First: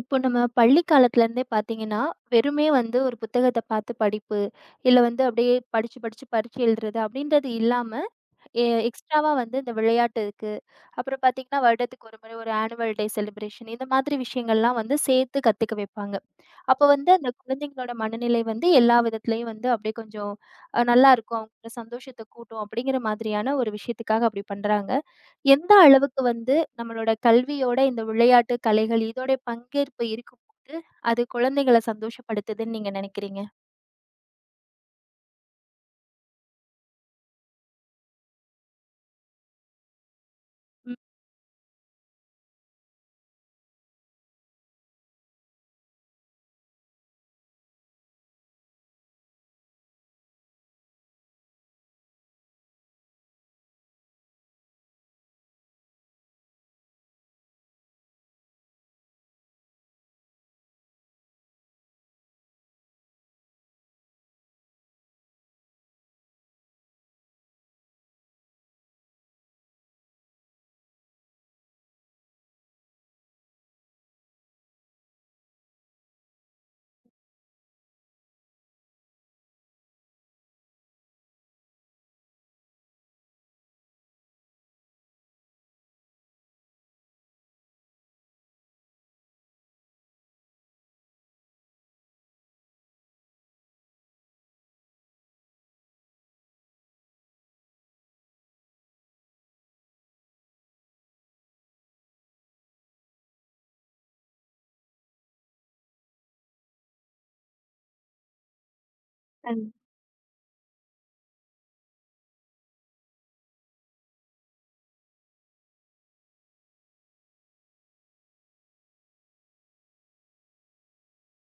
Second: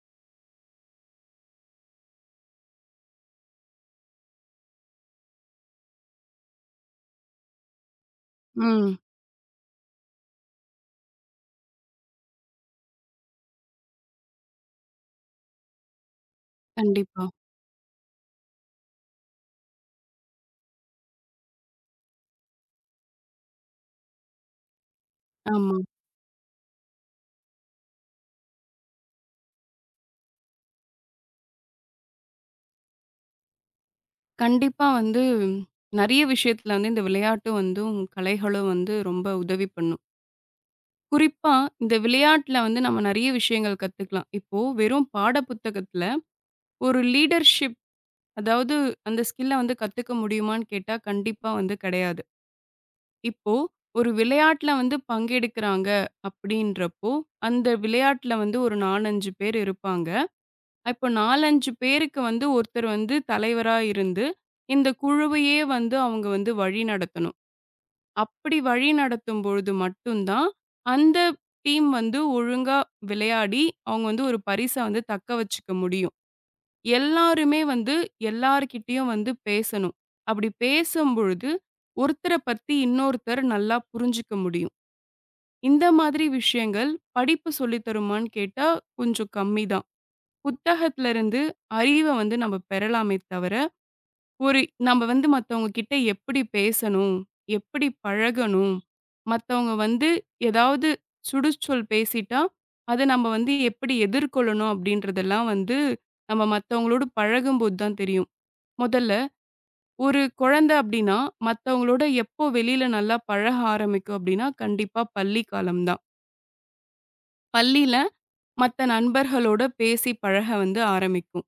இப்போ நம்ம பள்ளி காலத்துல இருந்தே பார்த்தீங்கன்னா, வெறுமே வந்து ஒரு புத்தகத்த பார்த்து படிப்பு, இல்ல வந்து அப்படியே படிச்சு படிச்சு பரீட்சை எழுதுறது அப்படின்றது இல்லாம, எ ம். எக்ஸ்ட்ராவா வந்து இந்த விளையாட்டு இருக்கு. அப்புறம் பார்த்தீங்கன்னா, வருடத்துக்கு ஒரு முறை ஒரு ஆனுவல் டே செலிப்ரேஷன் இந்த மாதிரி விஷயங்கள்லாம் வந்து சேர்த்து கத்துக்க வைப்பாங்க. அப்போ வந்து கண்டிப்பா. அந்த குழந்தைங்களோட மனநிலை வந்து எல்லா விதத்திலயும் வந்து அப்படியே கொஞ்சம் நல்லாருக்கும். அவங்க சந்தோஷத்த கூட்டும் அப்படிங்கிற மாதிரியான ஒரு விஷயத்துக்காக அப்படி பண்றாங்க. எந்த ஆமா. அளவுக்கு வந்து நம்மளோட கல்வியோட இந்த விளையாட்டு, கலைகள் இதோடைய பங்கேற்பு இருக்கும்போது, அது குழந்தைகள சந்தோஷப்படுத்துதுன்னு நீங்க நினைக்கிறீங்க? கண்டிப்பா வந்து நெறைய விஷயத்துல வந்து இந்த விளையாட்டு வந்தும், கலைகளும் வந்து ரொம்ப உதவி பண்ணும். குறிப்பா இந்த விளையாட்டுல வந்து நம்ம நெறைய விஷயங்கள் கத்துக்கலாம். இப்போ வெறும் பாட புத்தகத்துல ஒரு லீடர்ஷிப் அதாவது அந்த ஸ்கில்ல வந்து கத்துக்க முடியுமான்னு கேட்டா, கண்டிப்பா வந்து கிடையாது. இப்போ ஒரு விளையாட்டுல வந்து பங்கெடுக்கிறாங்க அப்படின்றப்போ, அந்த விளையாட்டுல வந்து ஒரு 4, 5 பேர் இருப்பாங்க. இப்போ 4, 5 பேருக்கு வந்து ஒருத்தர் வந்து தலைவரா இருந்து, இந்த குழுவையே வந்து அவங்க வந்து வழிநடத்தணும். அப்படி வழிநடத்தும் பொழுது மட்டும் தான், அந்த டீம் வந்து ஒழுங்கா விளையாடி, அவங்க வந்து ஒரு பரிச வந்து தக்க வச்சுக்க முடியும். எல்லாருமே வந்து எல்லார்கிட்டயும் வந்து பேசணும். அப்படி பேசும்பொழுது, ஒருத்தர பத்தி இன்னொருத்தர் நல்லா புரிஞ்சுக்க முடியும். இந்த மாதிரி விஷயங்கள் படிப்பு சொல்லி தருமான்னு கேட்டா, கொஞ்சம் கம்மிதான். புத்தகத்திலருந்து அறிவ வந்து நம்ம பெறலாமே தவிர, ஒரு நம்ம வந்து மத்தவங்க கிட்ட எப்படி பேசணும்? எப்படி பழகணும்? மத்தவங்க வந்து ஏதாவது சுடுச்சொல் பேசிட்டா, அத நம்ம வந்து எப்படி எதிர்கொள்ளணும்? அப்படின்றதெல்லாம் வந்து நம்ம மத்தவங்களோடு பழகும்போது தான் தெரியும். முதல்ல கண் ஒரு குழந்தை அப்படின்னா, மத்தவங்களோட எப்போ வெளியில நல்லா பழக ஆரம்பிக்கும் அப்படின்னா, கண்டிப்பா பள்ளி காலம் தான். பள்ளியில மத்த நண்பர்களோட பேசி பழக வந்து ஆரம்பிக்கும்.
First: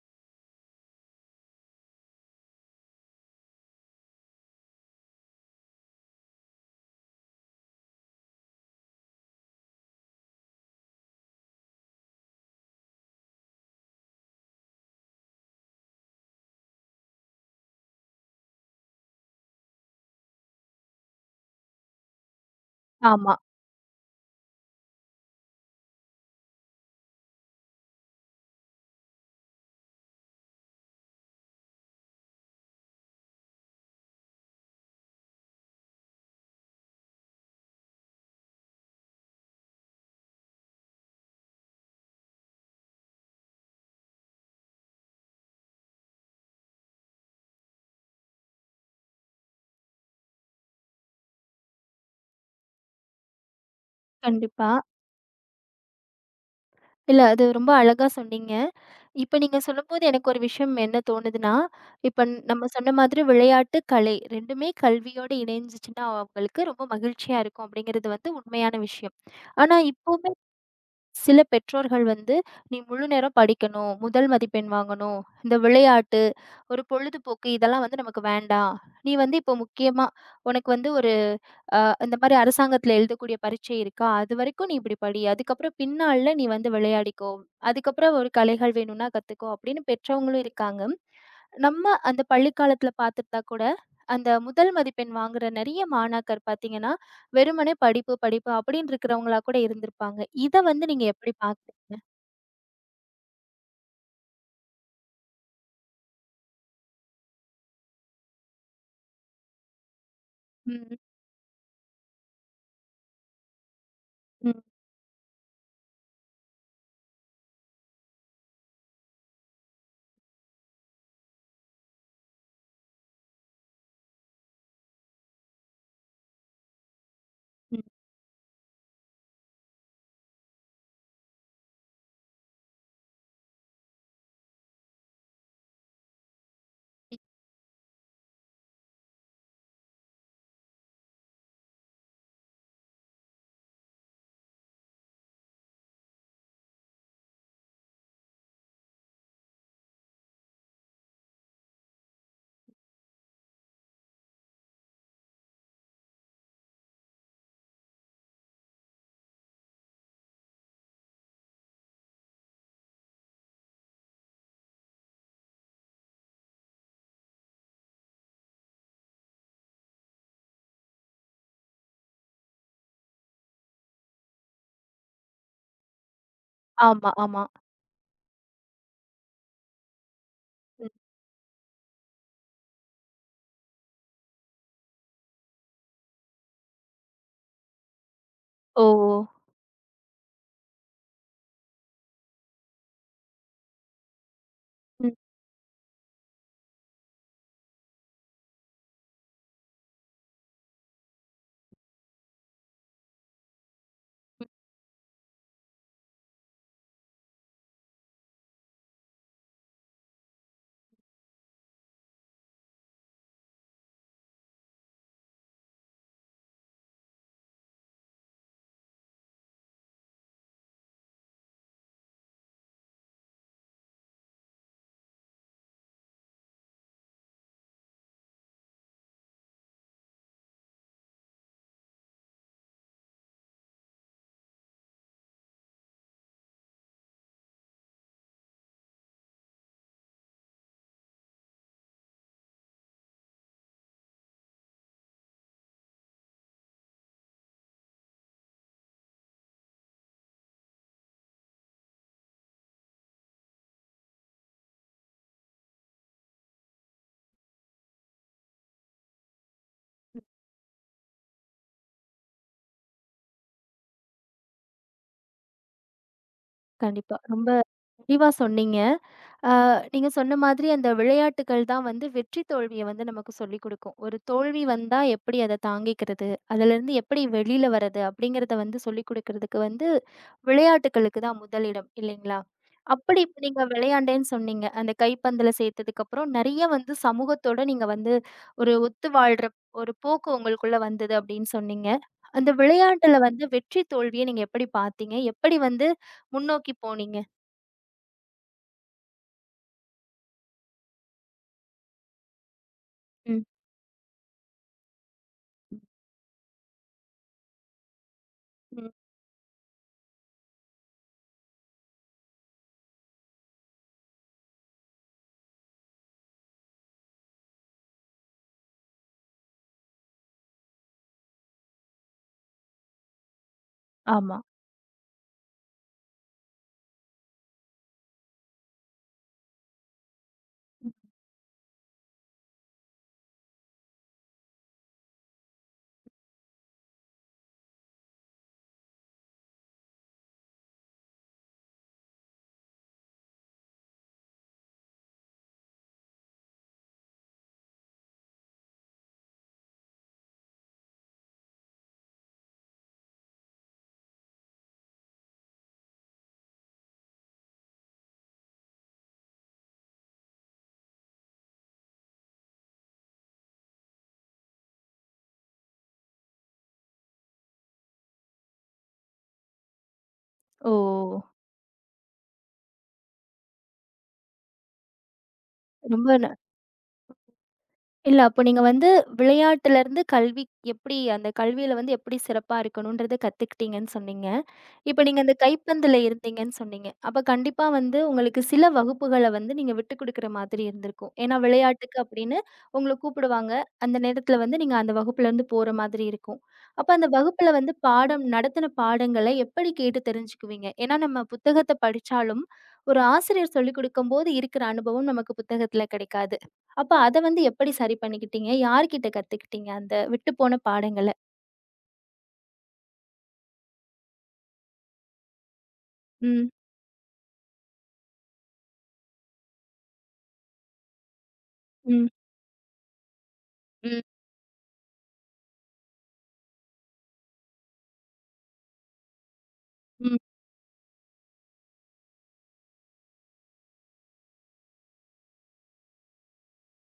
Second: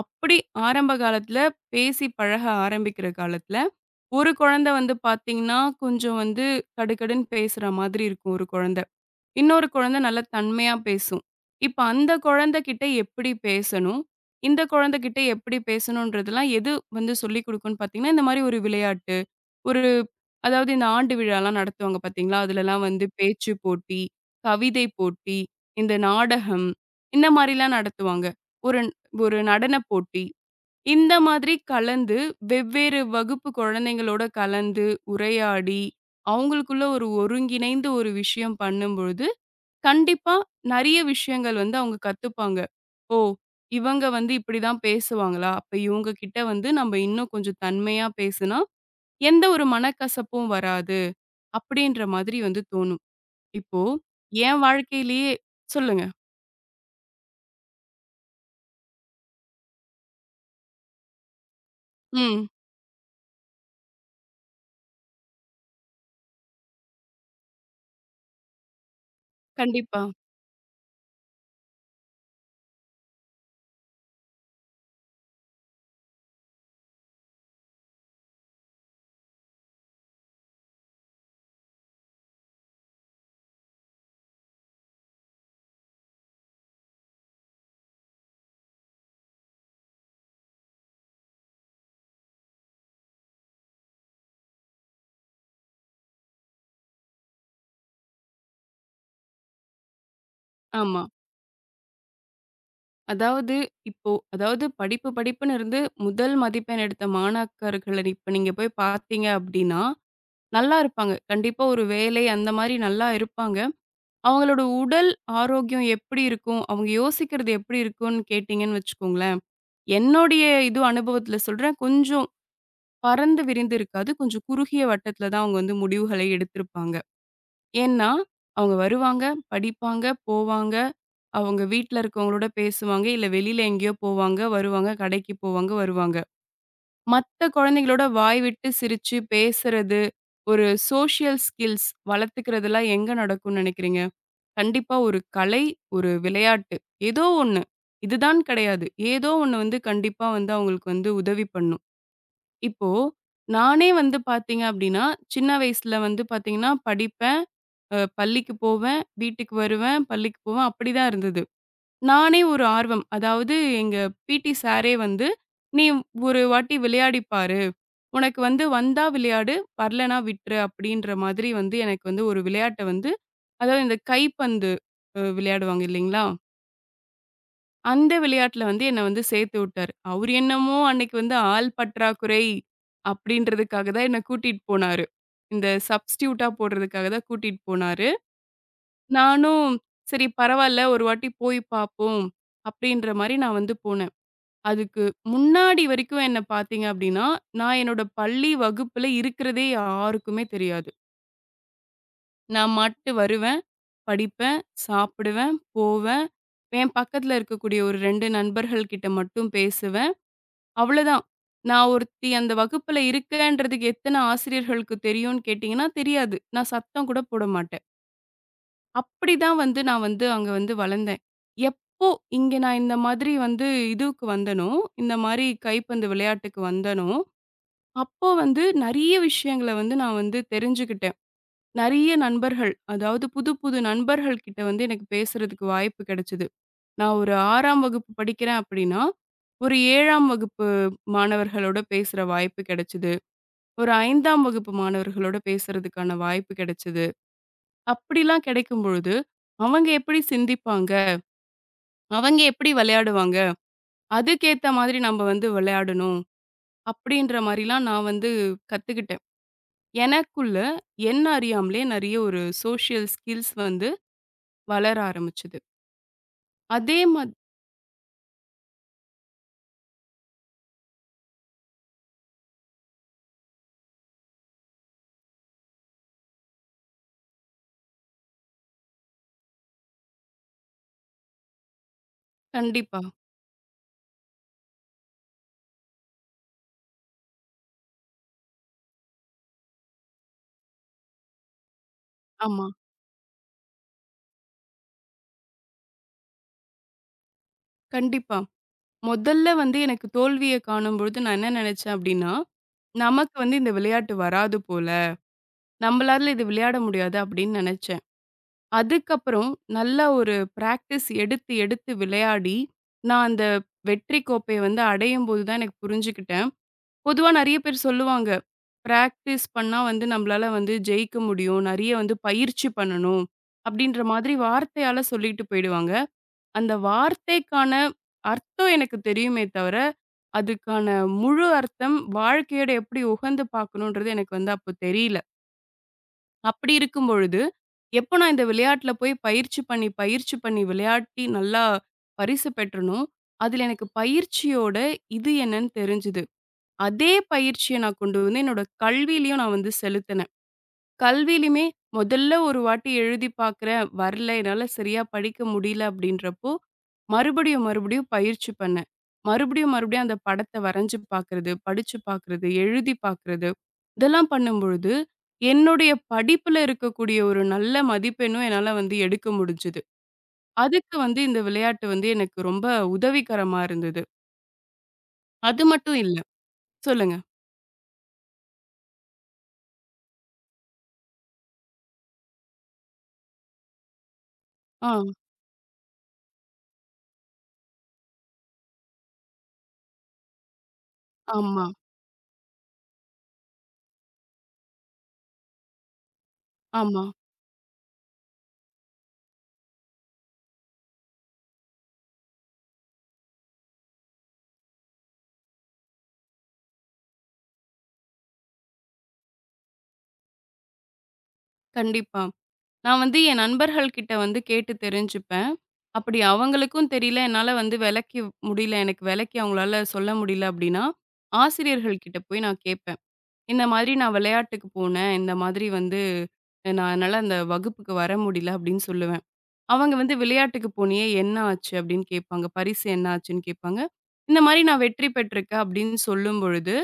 அப்படி ஆரம்ப காலத்துல பேசி பழக ஆரம்பிக்கிற காலத்துல, ஒரு குழந்தை வந்து பார்த்தீங்கன்னா, கொஞ்சம் வந்து கடுகடுன்னு பேசுற மாதிரி இருக்கும் ஒரு குழந்தை. இன்னொரு குழந்தை நல்லா தன்மையா பேசும். இப்ப அந்த குழந்தைகிட்ட எப்படி பேசணும்? இந்த குழந்தைகிட்ட எப்படி பேசணுன்றதெல்லாம் எது வந்து சொல்லிக் குடுக்கும்ன்னு பார்த்தீங்கன்னா, இந்த மாரி ஒரு விளையாட்டு, ஒரு அதாவது இந்த ஆண்டு விழாலாம் நடத்துவாங்க பார்த்தீங்களா? அதுலலாம் வந்து ஆமா. பேச்சு போட்டி, கவிதை போட்டி, இந்த நாடகம், இந்த மாரிலாம் நடத்துவாங்க. ஒரு ஒரு நடனப் போட்டி. இந்த மாதிரி கலந்து, வெவ்வேறு வகுப்பு குழந்தைங்களோட கலந்து, உரையாடி, அவங்களுக்குள்ள ஒரு ஒருங்கிணைந்த ஒரு விஷயம் பண்ணும்பொழுது, கண்டிப்பா நெறைய விஷயங்கள் வந்து அவங்க கத்துப்பாங்க. ஓ! இவங்க வந்து இப்படிதான் பேசுவாங்களா? அப்ப இவங்க கிட்ட வந்து நம்ம இன்னும் கொஞ்சம் தன்மையா பேசுனா, எந்த ஒரு மனக்கசப்பும் வராது. அப்படின்ற மாதிரி வந்து தோணும். இப்போ என் கண்டிப்பா. வாழ்க்கையிலேயே சொல்லுங்க. இல்ல. அது ரொம்ப அழகா சொன்னீங்க. இப்ப நீங்க சொல்லும்போது எனக்கு ஒரு விஷயம் என்ன தோணுதுன்னா, இப்ப ம். நம்ம சொன்ன மாதிரி விளையாட்டு, கலை ரெண்டுமே கல்வியோடு இணைஞ்சுச்சுன்னா, அவங்களுக்கு ரொம்ப மகிழ்ச்சியா இருக்கும் அப்படிங்கிறது வந்து உண்மையான விஷயம். ஆனா கண்டிப்பா. இப்பவுமே சில பெற்றோர்கள் வந்து, "நீ முழு நேரம் படிக்கணும், முதல் மதிப்பெண் வாங்கணும், இந்த விளையாட்டு, ஒரு பொழுதுபோக்கு இதெல்லாம் வந்து நமக்கு வேண்டாம். நீ வந்து இப்போ முக்கியமா உனக்கு வந்து ஒரு" அ இந்த மாரி அரசாங்கத்துல எழுதக்கூடிய பரீட்சை இருக்கா? அதுவரைக்கும் நீ இப்படி படி. அதுக்கப்புறம் பின்னாள்ல நீ வந்து விளையாடிக்கோ. அதுக்கப்புறம் ஒரு கலைகள் வேணும்னா கத்துக்கோ அப்படின்னு பெற்றவங்களும் இருக்காங்க. நம்ம அந்த பள்ளி காலத்துல பார்த்துட்டா கூட, அந்த முதல் மதிப்பெண் வாங்குற நெறைய மாணாக்கர் பார்த்தீங்கன்னா, வெறுமனே படிப்பு, படிப்பு அப்படின்னு இருக்கிறவங்களா கூட இருந்திருப்பாங்க. இத வந்து ஆமா. நீங்க எப்படி பார்க்குறீங்க? அதாவது இப்போ அதாவது படிப்பு படிப்புன்னு இருந்து முதல் மதிப்பெண் எடுத்த மாணாக்கர்கள இப்ப நீங்க போய் பார்த்தீங்க அப்படின்னா, நல்லா ம், இருப்பாங்க. கண்டிப்பா ஒரு வேலை அந்த மாரி நல்லா இருப்பாங்க. ம், அவங்களோட உடல் ஆரோக்கியம் எப்படி இருக்கும்? அவங்க யோசிக்கிறது எப்படி இருக்கும்னு கேட்டீங்கன்னு வச்சுக்கோங்களேன், என்னுடைய இது அனுபவத்துல சொல்றேன். கொஞ்சம் பறந்து விரிந்து இருக்காது. கொஞ்சம் குறுகிய வட்டத்துல தான் அவங்க வந்து முடிவுகளை எடுத்திருப்பாங்க. ம், ம். ஏன்னா, அவங்க வருவாங்க, படிப்பாங்க, போவாங்க. அவங்க வீட்ல இருக்கவங்களோட பேசுவாங்க. இல்ல வெளியில எங்கேயோ போவாங்க, வருவாங்க. கடைக்கு போவாங்க, வருவாங்க. மத்த குழந்தைங்களோட வாய் விட்டு சிரிச்சு பேசுறது, ஒரு சோஷியல் ஸ்கில்ஸ் வளர்த்துக்கிறதெல்லாம் எங்க நடக்கும்னு நினைக்கிறீங்க? கண்டிப்பா ஒரு கலை, ஒரு விளையாட்டு, ஏதோ ஒண்ணு. இதுதான் கிடையாது. ஏதோ ஒண்ணு வந்து கண்டிப்பா வந்து அவங்களுக்கு வந்து உதவி பண்ணும். இப்போ நானே வந்து பார்த்தீங்க அப்டின்னா, சின்ன வயசுல வந்து பார்த்தீங்கன்னா படிப்பேன். பள்ளிக்கு போவேன், வீட்டுக்கு வருவேன், பள்ளிக்கு போவேன். அப்படிதான் இருந்தது. நானே ஒரு ஆர்வம். அதாவது எங்க பிடி சாரே வந்து, "நீ ஒரு வாட்டி விளையாடி பாரு. உனக்கு வந்து வந்தா விளையாடு, வரலனா விட்ரு" அப்படின்ற மாதிரி வந்து எனக்கு வந்து ஒரு விளையாட்ட வந்து அதாவது இந்த கைப்பந்து விளையாடுவாங்க இல்லைங்களா? ஆமா, ஆமா. அந்த விளையாட்டுல வந்து என்ன வந்து சேர்த்து விட்டாரு. அவரு என்னமோ ம். அன்னைக்கு வந்து ஆள் பற்றாக்குறை அப்படின்றதுக்காக தான் என்ன கூட்டிட்டு போனாரு. இந்த சப்ஸ்டிட்யூட்டா போடுறதுக்காக தான் கூட்டிட்டு போனாரு. ஓ! நானும் சரி பரவால்ல, ஒரு வாட்டி போய் பார்ப்போம். அப்படின்ற மாரி நான் வந்து போனேன். அதுக்கு ம், முன்னாடி வரைக்கும் என்ன பார்த்தீங்க அப்படின்னா, நான் என்னோட பள்ளி வகுப்புல இருக்கிறதே யாருக்குமே தெரியாது. நான் மாட்டு வருவேன், ம். படிப்பேன், சாப்பிடுவேன், போவேன். என் பக்கத்துல இருக்கக்கூடிய ஒரு 2 நண்பர்கள் கிட்ட மட்டும் பேசுவேன். அவ்வளோதான். நான் ஒருத்தி அந்த வகுப்புல இருக்கேன்றதுக்கு எத்தன ஆசிரியர்களுக்கு தெரியும்னு கேட்டீங்கன்னா தெரியாது. நான் சத்தம் கூட போட மாட்டேன். அப்படிதான் வந்து நான் வந்து அங்க வந்து வளர்ந்தேன். எப்போ இங்க நான் இந்த மாதிரி வந்து இதுவுக்கு வந்தேனோ, இந்த மாரி கைப்பந்து விளையாட்டுக்கு வந்தேனோ, அப்போ வந்து நெறைய விஷயங்கள வந்து நான் வந்து தெரிஞ்சுக்கிட்டேன். நெறைய நண்பர்கள், அதாவது புது புது நண்பர்கள் கிட்ட வந்து எனக்கு பேசுறதுக்கு வாய்ப்பு கிடைச்சது. நான் ஒரு 6ஆம் வகுப்பு படிக்கிறேன் அப்படின்னா, ஒரு 7ஆம் வகுப்பு மாணவர்களோட பேசுற வாய்ப்பு கிடைச்சது. ஒரு 5ஆம் வகுப்பு மாணவர்களோட பேசுறதுக்கான வாய்ப்பு கிடைச்சது. அப்படிலாம் கிடைக்கும் பொழுது, அவங்க எப்படி சிந்திப்பாங்க? அவங்க எப்படி விளையாடுவாங்க? அதுக்கேத்த மாதிரி நம்ம வந்து விளையாடணும். அப்படின்ற மாரிலாம் நான் வந்து கத்துக்கிட்டேன். எனக்குள்ள என்ன அறியாமலே நெறைய ஒரு சோஷியல் ஸ்கில்ஸ் வந்து வளர ஆரம்பிச்சது. அதே கண்டிப்பா. மா ரொம்ப தெளிவா சொன்னீங்க. அ நீங்க சொன்ன மாதிரி அந்த விளையாட்டுக்கள் தான் வந்து வெற்றி தோல்விய வந்து நமக்கு சொல்லிக் குடுக்கும். ஒரு தோல்வி வந்தா எப்படி அத தாங்கிக்கிறது, அதுலருந்து எப்படி வெளியில வர்றது அப்படிங்கிறத வந்து சொல்லிக் குடுக்கறதுக்கு வந்து விளையாட்டுக்களுக்கு தான் முதலிடம் இல்லைங்களா? கண்டிப்பா. அப்படி இப்ப நீங்க விளையாண்டேன்னு சொன்னீங்க. அந்த கைப்பந்துல சேர்த்ததுக்கு அப்புறம் நெறைய வந்து சமூகத்தோட நீங்க வந்து ஒரு ஒத்து வாழ்ற ஒரு போக்கு உங்களுக்குள்ள வந்தது அப்படின்னு சொன்னீங்க. அந்த ஆமா. விளையாட்டுல வந்து வெற்றி தோல்விய நீங்க எப்படி பார்த்தீங்க? எப்படி வந்து முன்னோக்கி போனீங்க? கண்டிப்பா. முதல்ல வந்து எனக்கு தோல்விய காணும்பொழுது நான் என்ன நெனச்சேன் அப்படின்னா, நமக்கு ம். வந்து இந்த விளையாட்டு வராது போல. நம்மளால இது விளையாட முடியாது அப்படின்னு நெனச்சேன். ம். அதுக்கப்புறம் நல்லா ஒரு பிராக்டிஸ் எடுத்து, எடுத்து விளையாடி, நான் அந்த வெற்றி கோப்பைய வந்து அடையும்போது தான் எனக்கு புரிஞ்சுக்கிட்டேன். பொதுவா நெறைய பேர் சொல்லுவாங்க, "பிராக்டிஸ் பண்ணா வந்து நம்மளால வந்து ஜெயிக்க முடியும். நெறைய வந்து பயிற்சி பண்ணணும்." அப்படின்ற மாதிரி ஆமா. வார்த்தையால சொல்லிட்டு போயிடுவாங்க. அந்த வார்த்தைக்கான அர்த்தம் எனக்கு தெரியுமே தவிர, அதுக்கான முழு அர்த்தம் வாழ்க்கையோட எப்படி உகந்து பார்க்கணுன்றது எனக்கு வந்து அப்போ தெரியல. அப்படி இருக்கும் பொழுது, எப்போ நான் இந்த விளையாட்ல போய் பயிற்சி பண்ணி, பயிற்சி பண்ணி விளையாட்டி நல்லா பரிசு பெற்றனோ, அதில எனக்கு பயிற்சியோட இது என்னன்னு தெரிஞ்சது. அதே பயிற்சிய நான் கொண்டு வந்து என்னோட கல்வியிலயும் நான் வந்து செலுத்தினேன். கல்வியிலுமே முதல்ல ஒரு வாட்டி எழுதி பார்க்குறேன். வரல. என்னால சரியா படிக்க முடியல அப்படின்றப்போ, மறுபடியும் மறுபடியும் பயிற்சி பண்ணேன். மறுபடியும் மறுபடியும் அந்த படத்த வரைஞ்சு பார்க்குறது, படிச்சு பார்க்குறது, எழுதி பார்க்குறது, இதெல்லாம் பண்ணும்பொழுது, என்னுடைய படிப்புல இருக்கக்கூடிய ஒரு நல்ல மதிப்பெண்ணும் என்னால வந்து எடுக்க முடிஞ்சது. ஓ! அதுக்கு வந்து இந்த விளையாட்டு வந்து எனக்கு ரொம்ப உதவிகரமா இருந்தது. அது மட்டும் ரொம்ப இல்ல ந சொல்லுங்க. இல்ல அப்போ நீங்க வந்து விளையாட்டுல இருந்து கல்வி எப்படி அந்த கல்வியில வந்து எப்படி சிறப்பா இருக்கணும்ன்றத கத்துக்கிட்டீங்கன்னு சொன்னீங்க. ஆ, இப்ப நீங்க அந்த கைப்பந்துல இருந்தீங்கன்னு சொன்னீங்க. அப்ப கண்டிப்பா வந்து உங்களுக்கு சில வகுப்புகள வந்து நீங்க விட்டுக் குடுக்குற மாதிரி இருந்திருக்கும். ஏன்னா ஆமா, விளையாட்டுக்கு அப்படின்னு உங்கள கூப்பிடுவாங்க. அந்த நேரத்துல வந்து நீங்க அந்த வகுப்புல இருந்து போற மாதிரி இருக்கும். அப்ப ஆமா. அந்த வகுப்புல வந்து பாடம் நடத்தின பாடங்கள எப்படி கேட்டு தெரிஞ்சுக்குவீங்க? ஏன்னா நம்ம புத்தகத்த படிச்சாலும், ஒரு ஆசிரியர் சொல்லிக் குடுக்கும்போது இருக்கிற அனுபவம் நமக்கு புத்தகத்துல கிடைக்காது. அப்ப அத வந்து எப்படி சரி பண்ணிக்கிட்டீங்க? யார்கிட்ட கத்துக்கிட்டீங்க அந்த விட்டுப்போன பாடங்கள? கண்டிப்பா. நான் வந்து என் நண்பர்கள் கிட்ட வந்து கேட்டு தெரிஞ்சுப்பேன். அப்படி ம், அவங்களுக்கும் தெரியல, என்னால வந்து விளக்கி முடியல. எனக்கு விளக்கி அவங்களால சொல்ல முடியல அப்படின்னா, ஆசிரியர்கள் ம், கிட்ட போய் நான் கேட்பேன். இந்த மாதிரி ம், நான் விளையாட்டுக்கு போனேன். இந்த மாதிரி வந்து நான் என்னால அந்த வகுப்புக்கு வர முடியல அப்படின்னு சொல்லுவேன். அவங்க வந்து ம். விளையாட்டுக்கு போனியே என்ன ஆச்சு அப்படின்னு கேட்பாங்க. பரிசு என்ன ஆச்சுன்னு கேட்பாங்க. இந்த மாதிரி நான் வெற்றி பெற்றிருக்கேன் அப்படின்னு சொல்லும் பொழுது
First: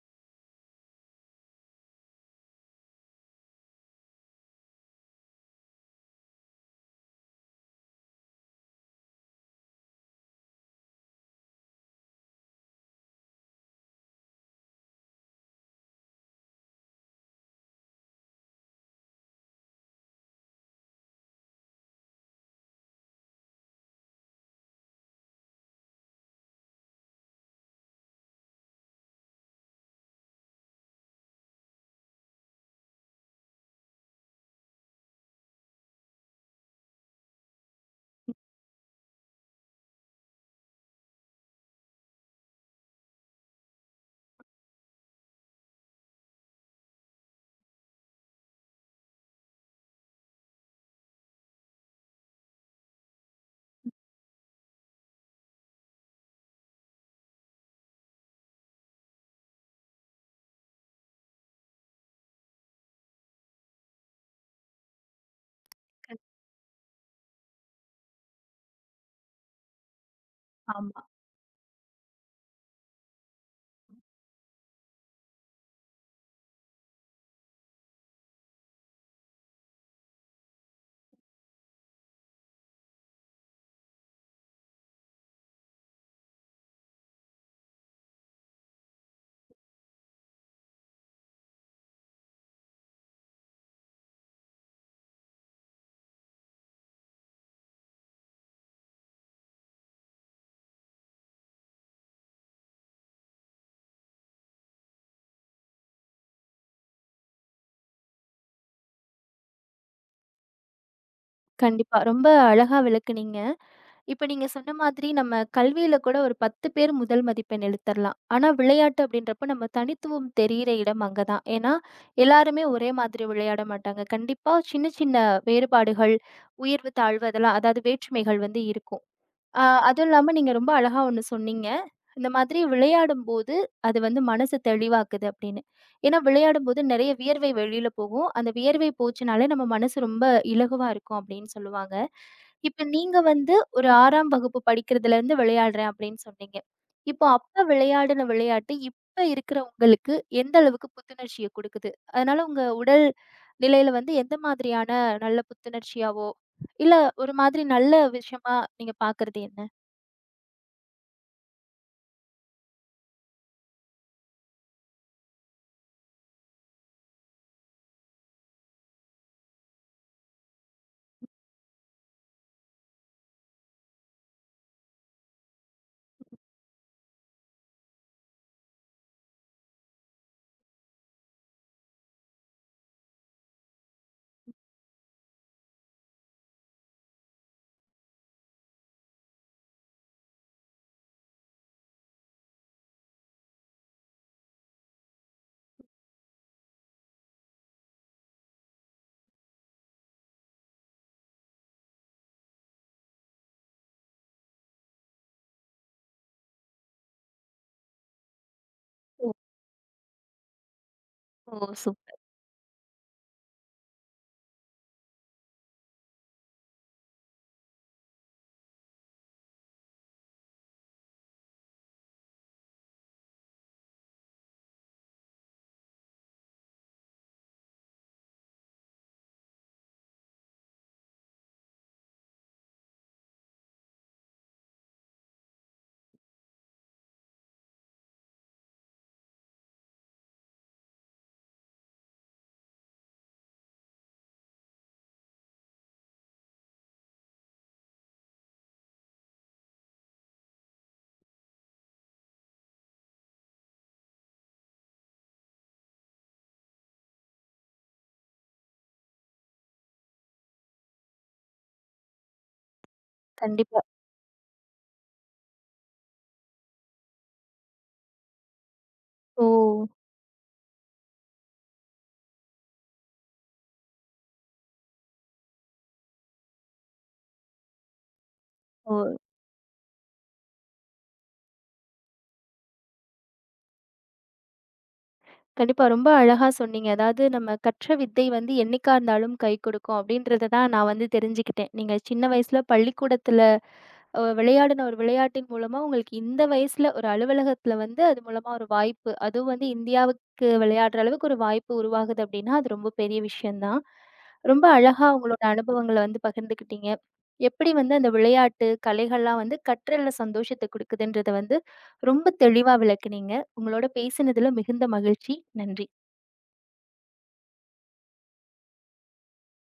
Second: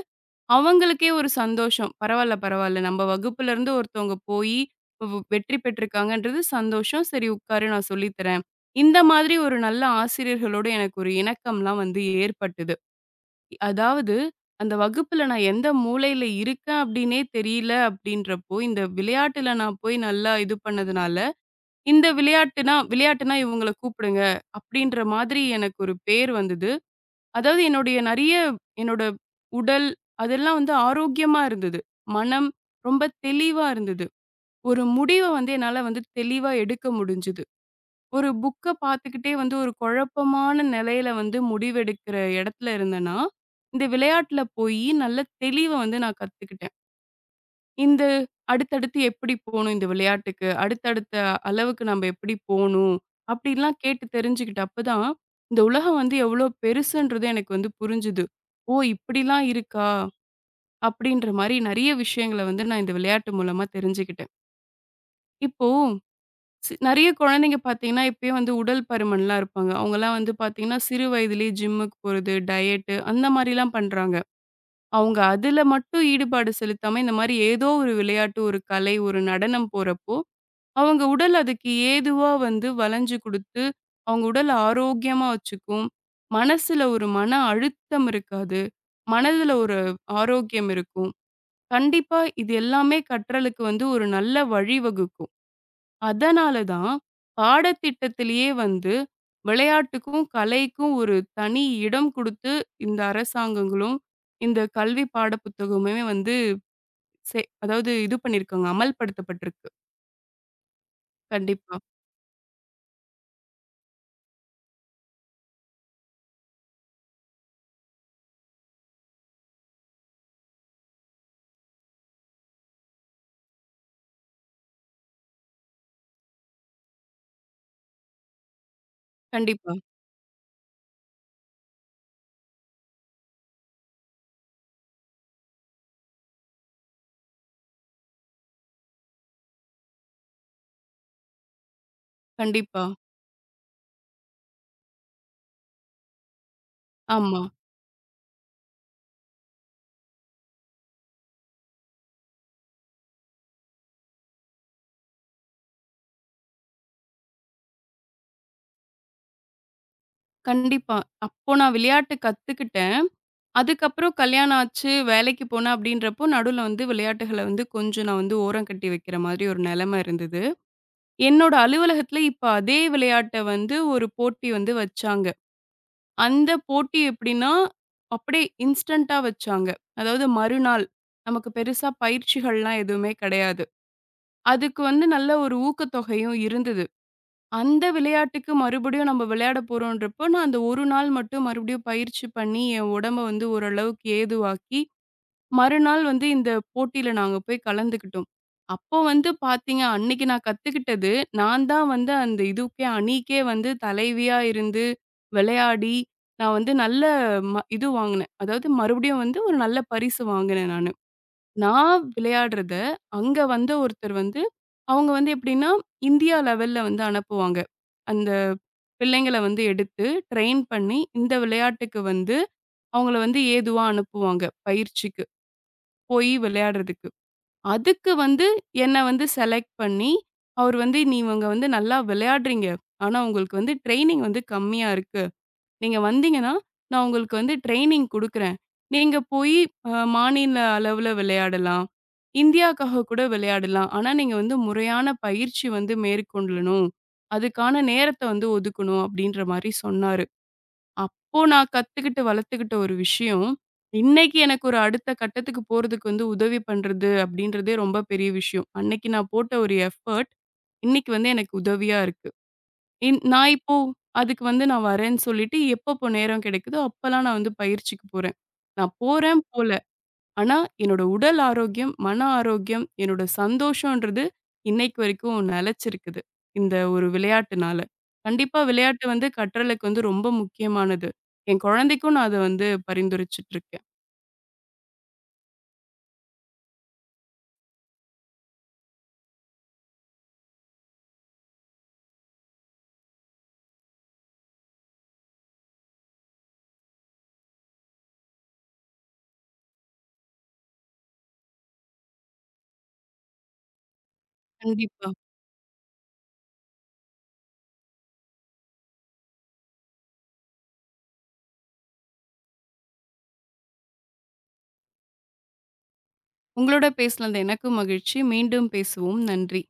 அவங்களுக்கே ஒரு சந்தோஷம். பரவால்ல, பரவால்ல. நம்ம வகுப்புல இருந்து ஒருத்தவங்க போயி வெற்றி பெற்றிருக்காங்கன்றது சந்தோஷம். சரி உட்காரு நான் சொல்லி தரேன். இந்த மாதிரி ஒரு நல்ல ஆசிரியர்களோடு எனக்கு ஒரு இணக்கம்லாம் வந்து ஏற்பட்டது. அதாவது அந்த வகுப்புல நான் எந்த மூலையில இருக்கேன் அப்டின்னே தெரியல அப்டின்றப்போ, இந்த விளையாட்டுல நான் போய் நல்லா இது பண்ணதுனால, இந்த விளையாட்டுனா விளையாட்டுனா இவங்கள கூப்பிடுங்க அப்டின்ற மாதிரி எனக்கு ஒரு பேர் வந்தது. அதாவது என்னுடைய நெறைய என்னோட உடல் அதெல்லாம் வந்து ஆரோக்கியமா இருந்தது. மனம் ரொம்ப தெளிவா இருந்தது. ஒரு முடிவ வந்து என்னால வந்து தெளிவா எடுக்க முடிஞ்சது. ஒரு புக்க பார்த்துக்கிட்டே வந்து ஒரு குழப்பமான நிலையில வந்து முடிவெடுக்கிற இடத்துல இருந்தேன்னா, இந்த விளையாட்டுல போயி நல்ல தெளிவ வந்து நான் கத்துக்கிட்டேன். இந்த அடுத்தடுத்து எப்படி போணும் இந்த விளையாட்டுக்கு? அடுத்தடுத்த அளவுக்கு நம்ம எப்படி போணும்? அப்படிலாம் கேட்டு தெரிஞ்சுக்கிட்டு அப்பதான், இந்த உலகம் வந்து எவ்வளோ பெருசுன்றது எனக்கு வந்து புரிஞ்சுது. ஓ! இப்படிலாம் இருக்கா? அப்படின்ற மாரி நெறைய விஷயங்கள வந்து நான் இந்த விளையாட்டு மூலமா தெரிஞ்சுக்கிட்டேன். இப்போ கண் நெறைய குழந்தைங்க பார்த்தீங்கன்னா, இப்பயே வந்து உடல் பருமன்லாம் இருப்பாங்க. அவங்கலாம் வந்து பார்த்தீங்கன்னா, ஆமா. சிறு வயதிலேயே ஜிம்முக்கு போறது, டயட்டு அந்த மாரிலாம் பண்றாங்க. அவங்க அதுல மட்டும் ஈடுபாடு செலுத்தாம, இந்த மாரி ஏதோ ஒரு விளையாட்டு, ஒரு கலை, ஒரு நடனம் போறப்போ, அவங்க உடல் அதுக்கு ஏதுவா வந்து வளைஞ்சு குடுத்து, அவங்க உடல் ஆரோக்கியமா வச்சுக்கும். மனசுல ஒரு மன அழுத்தம் இருக்காது. மனதுல ஒரு ஆரோக்கியம் இருக்கும். கண்டிப்பா இது எல்லாமே கற்றலுக்கு வந்து ஒரு நல்ல வழிவகுக்கும். அதனால தான் பாடத்திட்டத்திலேயே வந்து விளையாட்டுக்கும், கலைக்கும் ஒரு தனி இடம் குடுத்து, இந்த அரசாங்கங்களும், இந்த கல்வி பாட புத்தகமுமே வந்து செ அதாவது இது பண்ணியிருக்காங்க. அமல்படுத்தப்பட்டிருக்கு. கண்டிப்பா, கண்டிப்பா. ரொம்ப அழகா விளக்குனீங்க. இப்ப நீங்க சொன்ன மாதிரி நம்ம கல்வியில கூட ஒரு 10 பேர் முதல் மதிப்பெண் எடுத்துரலாம். ஆனா விளையாட்டு அப்படின்றப்ப நம்ம தனித்துவம் தெரியிற இடம் அங்க தான். ஏன்னா, எல்லாருமே ஒரே மாதிரி விளையாட மாட்டாங்க. கண்டிப்பா சின்ன சின்ன வேறுபாடுகள், உயர்வு, தாழ்வு அதெல்லாம் அதாவது வேற்றுமைகள் வந்து இருக்கும். அ கண்டிப்பா, அதுவும் இல்லாம நீங்க ரொம்ப அழகா ஒண்ணு சொன்னீங்க. இந்த மாதிரி விளையாடும்போது அது வந்து மனசு தெளிவாக்குது அப்படின்னு. ஏன்னா விளையாடும்போது நெறைய வியர்வை வெளியில போகும். அந்த வியர்வை போச்சுனாலே நம்ம மனசு ரொம்ப இலகுவா இருக்கும் அப்படின்னு சொல்லுவாங்க. கண்டிப்பா. இப்ப நீங்க வந்து ஒரு 6ஆம் வகுப்பு படிக்கிறதுலருந்து விளையாடுறேன் அப்படின்னு சொன்னீங்க. இப்போ ஆமா. அப்ப விளையாடின விளையாட்டு, இப்ப இருக்கிற உங்களுக்கு எந்த அளவுக்கு புத்துணர்ச்சிய குடுக்குது? அதனால உங்க உடல் நிலையில வந்து எந்த மாதிரியான நல்ல புத்துணர்ச்சியாவோ, இல்ல ஒரு மாதிரி நல்ல விஷயமா நீங்க பார்க்கறது என்ன? கண்டிப்பா. அப்போ நான் விளையாட்டு கத்துக்கிட்டேன். அதுக்கப்புறம் கல்யாணம் ஆச்சு, வேலைக்கு போனேன் அப்படின்றப்போ, நடுவுல வந்து விளையாட்டுகள வந்து கொஞ்சம் நான் வந்து ஓரம் கட்டி வைக்கிற மாதிரி ஒரு நிலைமை இருந்தது. என்னோட அலுவலகத்துல இப்ப அதே விளையாட்ட வந்து ஒரு போட்டி வந்து வச்சாங்க. அந்த போட்டி எப்படின்னா, அப்படியே இன்ஸ்டன்ட்டா வச்சாங்க. அதாவது மறுநாள். நமக்கு பெருசா பயிற்சிகள்லாம் எதுவுமே கிடையாது. அதுக்கு வந்து நல்ல ஒரு ஊக்கத்தொகையும் இருந்தது. அந்த விளையாட்டுக்கு மறுபடியும் நம்ம விளையாட போறோம்ன்றப்போ, நான் அந்த ஒரு நாள் மட்டும் மறுபடியும் பயிற்சி பண்ணி, என் உடம்ப வந்து ஓரளவுக்கு ஏதுவாக்கி மறுநாள் வந்து இந்த போட்டியில நாங்க போய் கலந்துக்கிட்டோம். அப்போ வந்து பார்த்தீங்க, அன்னைக்கு நான் கத்துக்கிட்டது, நான் தான் வந்து அந்த இதுக்கே அணிக்கே வந்து தலைவியா இருந்து விளையாடி, நான் வந்து நல்ல இது வாங்குனேன். அதாவது மறுபடியும் ஓ! வந்து ஒரு நல்ல பரிசு வாங்குனேன் நானு. ஓ! நான் சூப்பர். விளையாடுறத அங்க வந்த ஒருத்தர் வந்து அவங்க வந்து எப்படின்னா, இந்தியா லெவல்ல வந்து அனுப்புவாங்க. அந்த பிள்ளைங்கள வந்து எடுத்து ட்ரெயின் பண்ணி, இந்த விளையாட்டுக்கு வந்து அவங்கள வந்து ஏதுவா அனுப்புவாங்க, பயிற்சிக்கு. போய் விளையாடுறதுக்கு. அதுக்கு வந்து என்ன வந்து செலக்ட் பண்ணி, அவரு வந்து "நீங்க வந்து நல்லா விளையாடுறீங்க. ஆனா உங்களுக்கு வந்து ட்ரெய்னிங் வந்து கம்மியா இருக்கு. நீங்க வந்தீங்கன்னா, நான் உங்களுக்கு வந்து ட்ரெய்னிங் குடுக்குறேன். நீங்க போய் மாநில அளவுல விளையாடலாம். இந்தியாக்காக கூட விளையாடலாம். ஆனா நீங்க வந்து முறையான பயிற்சி வந்து மேற்கொள்ளணும். அதுக்கான நேரத்த வந்து ஒதுக்கணும்." அப்படீன்ற மாரி சொன்னாரு. அப்போ நான் கத்துக்கிட்டு, வளர்த்துக்கிட்ட ஒரு விஷயம், இன்னைக்கு எனக்கு ஒரு அடுத்த கட்டத்துக்கு போறதுக்கு வந்து உதவி பண்றது அப்படின்றதே ரொம்ப பெரிய விஷயம். அன்னைக்கு நான் போட்ட ஒரு எஃபர்ட், இன்னைக்கு வந்து எனக்கு உதவியா இருக்கு. நான் இப்போ கண்டிப்பா. அதுக்கு வந்து நான் வரேன்னு சொல்லிட்டு எப்பப்போ நேரம் கிடைக்குதோ, அப்பலாம் நான் வந்து பயிற்சிக்கு போறேன். நான் போறேன், ஓ! போல ஆனா, என்னோட உடல் ஆரோக்கியம், மன ஆரோக்கியம், என்னோட சந்தோஷம்ன்றது இன்னைக்கு வரைக்கும் நிலைச்சிருக்குது. இந்த ஒரு விளையாட்டுனால. கண்டிப்பா ஓ! விளையாட்டு வந்து கற்றலுக்கு வந்து ரொம்ப முக்கியமானது. என் குழந்தைக்கும் நான் அத வந்து பரிந்துரைச்சுட்டு இருக்கேன். கண்டிப்பா ரொம்ப அழகா சொன்னீங்க. அதாவது நம்ம கற்ற வித்தை வந்து என்னைக்கா இருந்தாலும் கை கொடுக்கும் அப்படின்றத தான் நான் வந்து தெரிஞ்சுக்கிட்டேன். நீங்க சின்ன வயசுல பள்ளிக்கூடத்துல விளையாடின ஒரு விளையாட்டின் மூலமா உங்களுக்கு இந்த வயசுல ஒரு அலுவலகத்துல வந்து அது மூலமா ஒரு வாய்ப்பு, அதுவும் வந்து இந்தியாவுக்கு விளையாடுற அளவுக்கு ஒரு வாய்ப்பு உருவாகுது அப்படின்னா, அது ரொம்ப பெரிய விஷயம் தான். ரொம்ப அழகா கண்டிப்பா. உங்களோட அனுபவங்கள வந்து பகிர்ந்துக்கிட்டீங்க. எப்படி வந்து அந்த விளையாட்டு, கலைகள்லாம் வந்து கற்றல்ல சந்தோஷத்த குடுக்குதுன்றத வந்து ரொம்ப தெளிவா விளக்குனீங்க. உங்களோட பேசினதுல மிகுந்த மகிழ்ச்சி. நன்றி. உங்களோட பேசினது எனக்கும் மகிழ்ச்சி. மீண்டும் பேசுவோம். நன்றி.